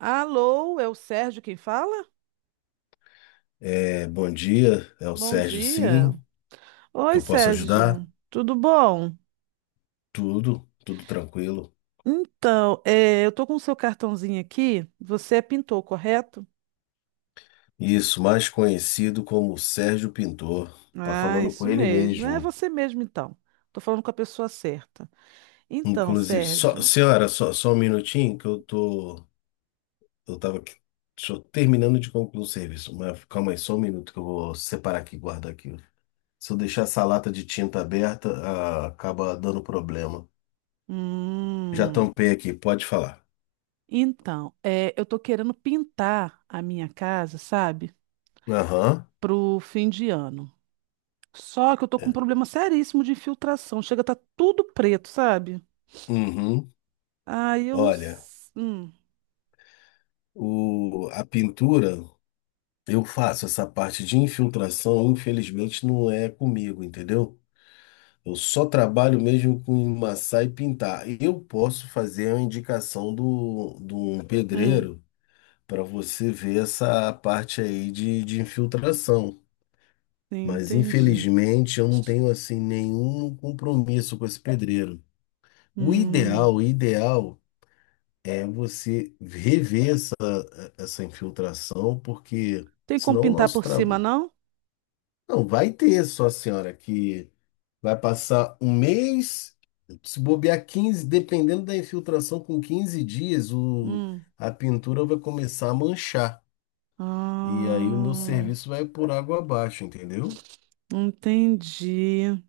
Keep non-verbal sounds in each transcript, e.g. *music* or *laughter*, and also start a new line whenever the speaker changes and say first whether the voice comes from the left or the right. right: Alô, é o Sérgio quem fala?
left: É, bom dia, é o
right: Bom
left: Sérgio,
right: dia.
left: sim, que
right: Oi,
left: eu posso ajudar?
right: Sérgio, tudo bom?
left: Tudo, tudo tranquilo.
right: Então, eu tô com o seu cartãozinho aqui. Você é pintor, correto?
left: Isso, mais conhecido como Sérgio Pintor. Tá
right: Ah,
left: falando com
right: isso
left: ele
right: mesmo. É
left: mesmo.
right: você mesmo, então. Tô falando com a pessoa certa. Então,
left: Inclusive, só,
right: Sérgio.
left: senhora, só um minutinho que eu tava aqui, só terminando de concluir o serviço, mas calma aí, só um minuto que eu vou separar aqui e guardar aqui. Se eu deixar essa lata de tinta aberta, acaba dando problema. Já
right: Hum.
left: tampei aqui, pode falar.
right: Então, eu tô querendo pintar a minha casa, sabe?
left: Aham.
right: Pro fim de ano. Só que eu tô com um
left: É.
right: problema seríssimo de infiltração. Chega, tá tudo preto, sabe?
left: Uhum.
right: Aí eu não.
left: Olha.
right: Hum,
left: A pintura, eu faço essa parte de infiltração, infelizmente não é comigo, entendeu? Eu só trabalho mesmo com emassar e pintar. Eu posso fazer a indicação de um
right: hum,
left: pedreiro para você ver essa parte aí de infiltração. Mas
right: entendi.
left: infelizmente eu não tenho assim nenhum compromisso com esse pedreiro.
right: Hum.
left: O ideal é você rever essa infiltração, porque
right: Tem como
left: senão o
right: pintar
left: nosso
right: por cima,
left: trabalho.
right: não?
left: Não, vai ter só a senhora que vai passar um mês, se bobear 15, dependendo da infiltração, com 15 dias,
right: Hum.
left: a pintura vai começar a manchar. E aí o meu
right: Ah,
left: serviço vai por água abaixo, entendeu?
right: entendi.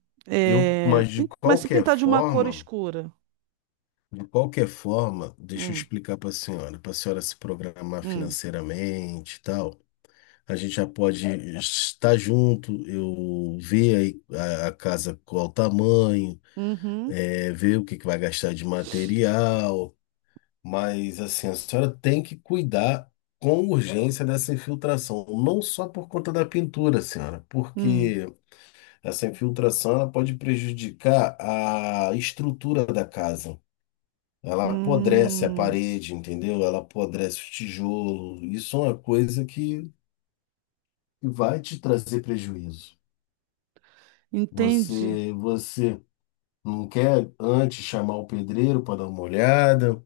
right: É,
left: Mas de
right: mas se
left: qualquer
right: pintar de uma cor
left: forma,
right: escura?
left: deixa eu
right: Hum,
left: explicar para a senhora, se programar
right: hum,
left: financeiramente e tal. A gente já pode estar junto, eu ver aí a casa qual o tamanho,
right: uhum,
left: ver o que que vai gastar de material, mas assim, a senhora tem que cuidar com urgência dessa infiltração, não só por conta da pintura, senhora,
right: hum,
left: porque essa infiltração ela pode prejudicar a estrutura da casa. Ela apodrece a
right: hum.
left: parede, entendeu? Ela apodrece o tijolo. Isso é uma coisa que vai te trazer prejuízo.
right: Entende?
left: Você não quer antes chamar o pedreiro para dar uma olhada?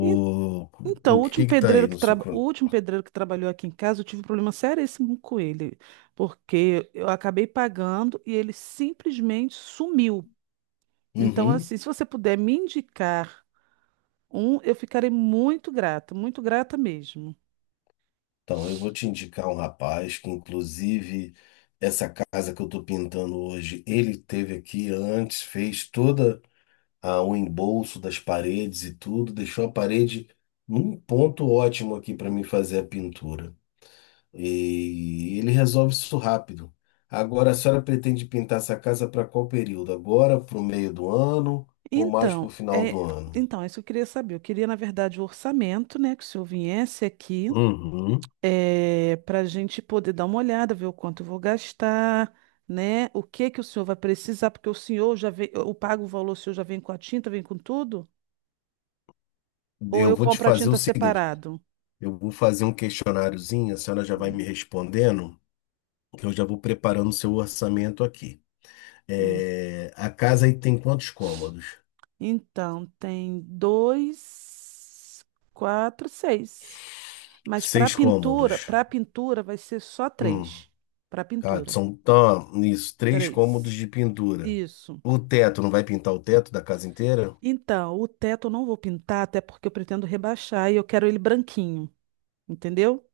right: En- Então,
left: o que que tá aí no seu
right: o
left: crono?
right: último pedreiro que trabalhou aqui em casa, eu tive um problema seríssimo com ele, porque eu acabei pagando e ele simplesmente sumiu. Então,
left: Uhum.
right: assim, se você puder me indicar um, eu ficarei muito grata mesmo.
left: Então, eu vou te indicar um rapaz que, inclusive, essa casa que eu estou pintando hoje, ele teve aqui antes, fez toda o embolso das paredes e tudo, deixou a parede num ponto ótimo aqui para mim fazer a pintura. E ele resolve isso rápido. Agora, a senhora pretende pintar essa casa para qual período? Agora, para o meio do ano ou mais para
right: Então,
left: o final
right: é,
left: do ano?
right: então, é isso que eu queria saber. Eu queria, na verdade, o orçamento, né, que o senhor viesse aqui
left: Uhum.
right: para a gente poder dar uma olhada, ver o quanto eu vou gastar, né? O que que o senhor vai precisar, porque o senhor já vem, eu pago o valor, o senhor já vem com a tinta, vem com tudo? Ou
left: Eu
right: eu
left: vou te
right: compro a
left: fazer o
right: tinta
left: seguinte:
right: separado?
left: eu vou fazer um questionáriozinho, a senhora já vai
right: Hum,
left: me respondendo, que eu já vou preparando o seu orçamento aqui.
right: hum.
left: É, a casa aí tem quantos cômodos?
right: Então, tem dois, quatro, seis. Mas para
left: Seis
right: pintura,
left: cômodos.
right: para pintura vai ser só
left: Hum.
right: três. Para
left: Ah,
right: pintura,
left: são tá, isso, três cômodos
right: três.
left: de pintura.
right: Isso.
left: O teto, não vai pintar o teto da casa inteira?
right: Então, o teto eu não vou pintar, até porque eu pretendo rebaixar e eu quero ele branquinho, entendeu?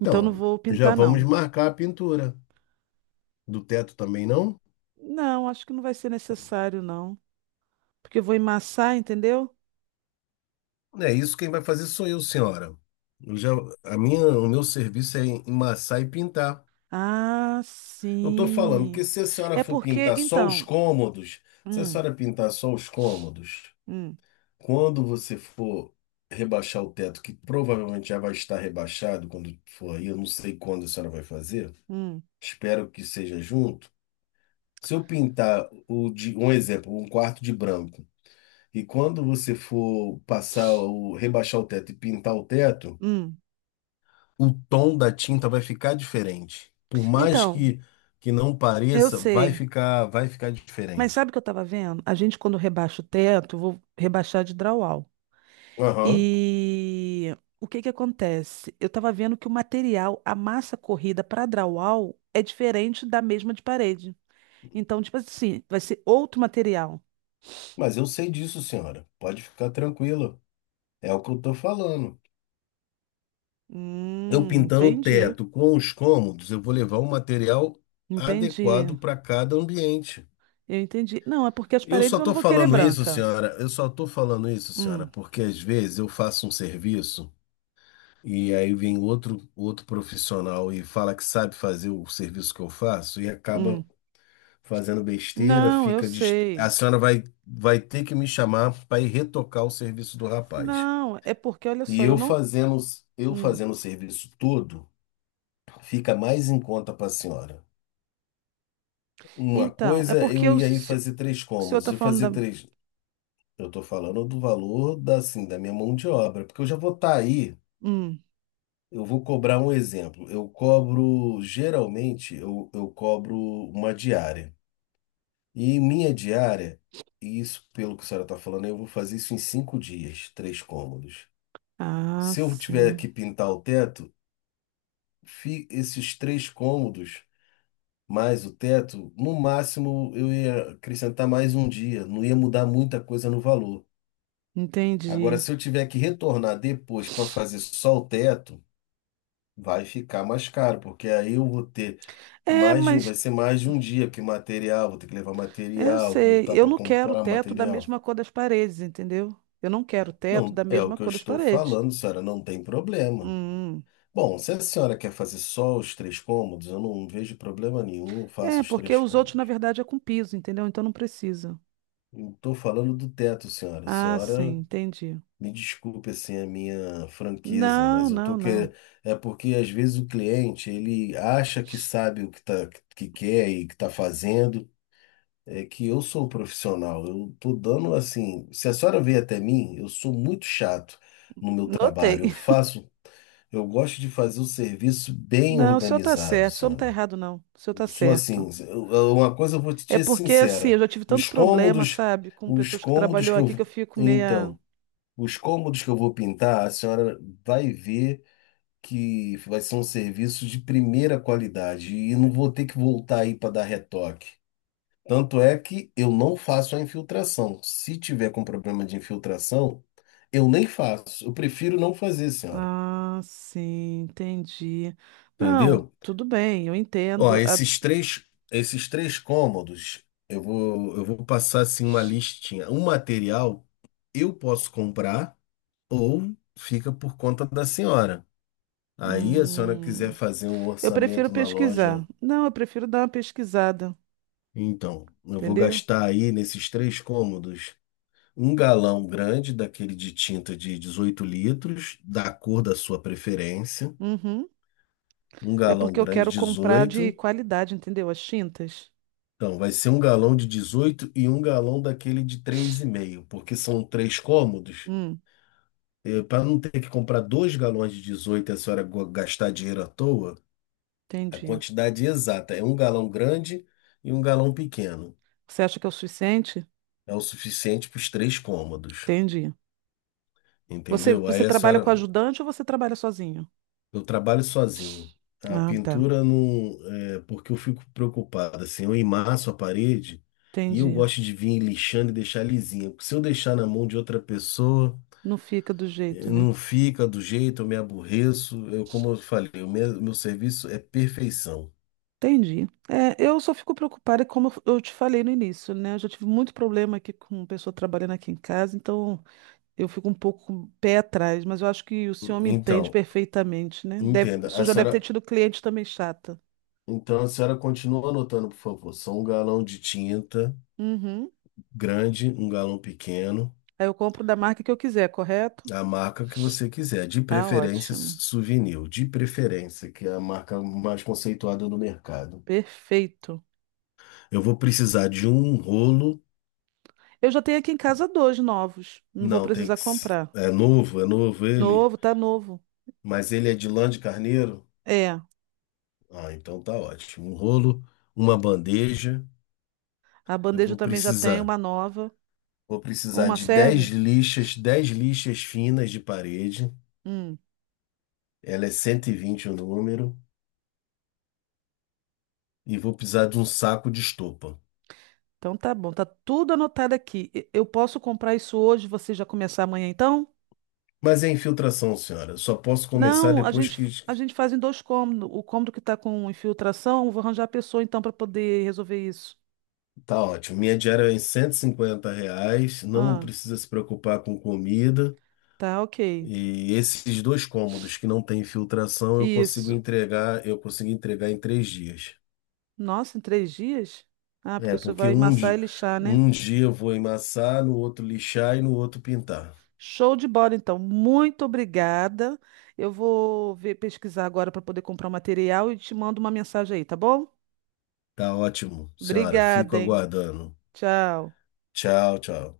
right: Então não vou
left: já
right: pintar,
left: vamos
right: não.
left: marcar a pintura do teto também, não?
right: Não, acho que não vai ser necessário, não. Porque eu vou emassar, entendeu?
left: É isso quem vai fazer sou eu, senhora. Eu já, a minha, o meu serviço é emassar e pintar.
right: Ah,
left: Eu tô falando
right: sim.
left: que se a senhora
right: É
left: for
right: porque,
left: pintar só os
right: então.
left: cômodos, se a
right: Hum,
left: senhora pintar só os cômodos,
right: hum,
left: quando você for rebaixar o teto, que provavelmente já vai estar rebaixado quando for aí, eu não sei quando a senhora vai fazer,
right: hum,
left: espero que seja junto. Se eu pintar um exemplo, um quarto de branco. E quando você for passar o rebaixar o teto e pintar o teto,
right: hum.
left: o tom da tinta vai ficar diferente. Por mais
right: Então,
left: que não
right: eu
left: pareça,
right: sei.
left: vai ficar
right: Mas
left: diferente.
right: sabe o que eu estava vendo? A gente, quando rebaixa o teto, eu vou rebaixar de drywall.
left: Aham.
right: E o que que acontece? Eu estava vendo que o material, a massa corrida para drywall é diferente da mesma de parede. Então, tipo assim, vai ser outro material.
left: Mas eu sei disso, senhora. Pode ficar tranquila. É o que eu tô falando. Eu pintando o
right: Entendi,
left: teto com os cômodos, eu vou levar um material
right: entendi,
left: adequado para cada ambiente.
right: eu entendi. Não, é porque as
left: Eu
right: paredes
left: só
right: eu não
left: tô
right: vou querer
left: falando isso,
right: branca.
left: senhora. Eu só tô falando isso, senhora,
right: Hum,
left: porque às vezes eu faço um serviço. E aí vem outro profissional e fala que sabe fazer o serviço que eu faço e acaba
right: hum.
left: fazendo besteira,
right: Não, eu sei.
left: a senhora vai ter que me chamar para ir retocar o serviço do rapaz.
right: Não, é porque, olha
left: E
right: só, eu
left: eu
right: não.
left: fazendo, eu
right: Hum.
left: fazendo o serviço todo, fica mais em conta para a senhora. Uma
right: Então, é
left: coisa,
right: porque
left: eu
right: o
left: ia aí fazer três
right: o senhor
left: cômodos,
right: tá
left: eu fazer
right: falando da.
left: três. Eu estou falando do valor da, assim, da minha mão de obra, porque eu já vou estar aí.
right: Hum.
left: Eu vou cobrar um exemplo. Eu cobro, geralmente, eu cobro uma diária. E minha diária, e isso pelo que a senhora está falando, eu vou fazer isso em 5 dias, três cômodos.
right: Ah,
left: Se eu tiver que
right: sim,
left: pintar o teto, esses três cômodos mais o teto, no máximo eu ia acrescentar mais um dia, não ia mudar muita coisa no valor. Agora,
right: entendi.
left: se eu tiver que retornar depois para fazer só o teto, vai ficar mais caro, porque aí eu vou ter
right: É,
left: mais de um, vai
right: mas
left: ser mais de um dia, porque material, vou ter que levar
right: eu
left: material,
right: sei,
left: voltar
right: eu
left: para
right: não quero o
left: comprar
right: teto da
left: material.
right: mesma cor das paredes, entendeu? Eu não quero o teto
left: Não,
right: da
left: é o
right: mesma
left: que eu
right: cor das
left: estou
right: paredes.
left: falando, senhora, não tem
right: Hum.
left: problema.
right: Hum.
left: Bom, se a senhora quer fazer só os três cômodos, eu não vejo problema nenhum, eu faço
right: É,
left: os
right: porque
left: três
right: os outros, na
left: cômodos.
right: verdade, é com piso, entendeu? Então não precisa.
left: Estou falando do teto, senhora.
right: Ah, sim,
left: Senhora,
right: entendi.
left: me desculpe assim a minha franqueza, mas
right: Não,
left: eu tô
right: não,
left: que
right: não.
left: é porque às vezes o cliente ele acha que sabe o que tá que quer e que está fazendo. É que eu sou um profissional, eu tô dando assim. Se a senhora veio até mim, eu sou muito chato no meu trabalho. Eu
right: Notei. *laughs*
left: faço, eu gosto de fazer o serviço bem
right: Não, o senhor está
left: organizado,
right: certo, o senhor não está
left: senhora.
right: errado, não. O senhor está
left: Eu sou
right: certo.
left: assim, uma coisa eu vou te
right: É
left: ser
right: porque, assim, eu
left: sincera.
right: já tive tanto
left: Os
right: problema,
left: cômodos,
right: sabe, com
left: os
right: pessoas que
left: cômodos
right: trabalhou
left: que eu,
right: aqui que eu fico meia.
left: então, os cômodos que eu vou pintar, a senhora vai ver que vai ser um serviço de primeira qualidade e não vou ter que voltar aí para dar retoque. Tanto é que eu não faço a infiltração. Se tiver com problema de infiltração, eu nem faço. Eu prefiro não fazer, senhora.
right: Ah, sim, entendi. Não,
left: Entendeu?
right: tudo bem, eu
left: Ó,
right: entendo.
left: esses três cômodos, eu vou passar assim uma listinha. Um material eu posso comprar ou fica por conta da senhora. Aí a senhora
right: Hum.
left: quiser fazer um
right: Eu prefiro
left: orçamento na loja,
right: pesquisar. Não, eu prefiro dar uma pesquisada,
left: então, eu vou
right: entendeu?
left: gastar aí nesses três cômodos: um galão grande daquele de tinta de 18 litros, da cor da sua preferência.
right: Uhum.
left: Um
right: É
left: galão
right: porque eu
left: grande,
right: quero comprar de
left: 18.
right: qualidade, entendeu? As tintas.
left: Então, vai ser um galão de 18 e um galão daquele de 3,5 porque são três cômodos.
right: Hum,
left: Para não ter que comprar dois galões de 18 e a senhora gastar dinheiro à toa, a
right: entendi.
left: quantidade exata é um galão grande e um galão pequeno.
right: Você acha que é o suficiente?
left: É o suficiente para os três cômodos,
right: Entendi. Você,
left: entendeu?
right: você
left: Aí a
right: trabalha
left: senhora.
right: com ajudante ou você trabalha sozinho?
left: Eu trabalho sozinho. A
right: Ah, tá.
left: pintura não, é, porque eu fico preocupado, assim, eu emasso a parede e eu
right: Entendi.
left: gosto de vir lixando e deixar lisinha. Porque se eu deixar na mão de outra pessoa,
right: Não fica do jeito, né?
left: não fica do jeito, eu me aborreço. Eu, como eu falei, meu serviço é perfeição.
right: Entendi. É, eu só fico preocupada, como eu te falei no início, né? Eu já tive muito problema aqui com pessoa trabalhando aqui em casa, então eu fico um pouco com o pé atrás, mas eu acho que o senhor me entende
left: Então,
right: perfeitamente, né? Deve, o
left: entenda, a
right: senhor já deve ter
left: senhora,
right: tido cliente também chata.
left: então a senhora continua anotando, por favor. São um galão de tinta
right: Uhum.
left: grande, um galão pequeno.
right: Aí eu compro da marca que eu quiser, correto?
left: A marca que você quiser, de
right: Tá
left: preferência
right: ótimo.
left: souvenir, de preferência, que é a marca mais conceituada no mercado.
right: Perfeito.
left: Eu vou precisar de um rolo,
right: Eu já tenho aqui em casa dois novos. Não vou
left: não, tem
right: precisar
left: que,
right: comprar.
left: é novo ele,
right: Novo, tá novo.
left: mas ele é de lã de carneiro.
right: É,
left: Ah, então tá ótimo. Um rolo, uma bandeja,
right: a
left: eu
right: bandeja eu
left: vou
right: também já tem
left: precisar.
right: uma nova.
left: Vou precisar
right: Uma
left: de
right: serve?
left: 10 lixas finas de parede.
right: Hum,
left: Ela é 120 o número e vou precisar de um saco de estopa.
right: então tá bom, tá tudo anotado aqui. Eu posso comprar isso hoje, você já começar amanhã então?
left: Mas é infiltração, senhora. Só posso começar
right: Não, a
left: depois
right: gente
left: que
right: a gente faz em dois cômodos. O cômodo que tá com infiltração, eu vou arranjar a pessoa então para poder resolver isso.
left: tá ótimo. Minha diária é em R$ 150, não
right: Ah,
left: precisa se preocupar com comida.
right: tá, ok.
left: E esses dois cômodos que não tem infiltração,
right: Isso.
left: eu consigo entregar em 3 dias.
right: Nossa, em 3 dias? Ah, porque
left: É,
right: você
left: porque
right: vai
left: um,
right: massar e lixar, né?
left: um dia eu vou emassar, no outro lixar e no outro pintar.
right: Show de bola, então. Muito obrigada. Eu vou ver, pesquisar agora para poder comprar o material e te mando uma mensagem aí, tá bom?
left: Tá ótimo, senhora. Fico
right: Obrigada, hein?
left: aguardando.
right: Tchau.
left: Tchau, tchau.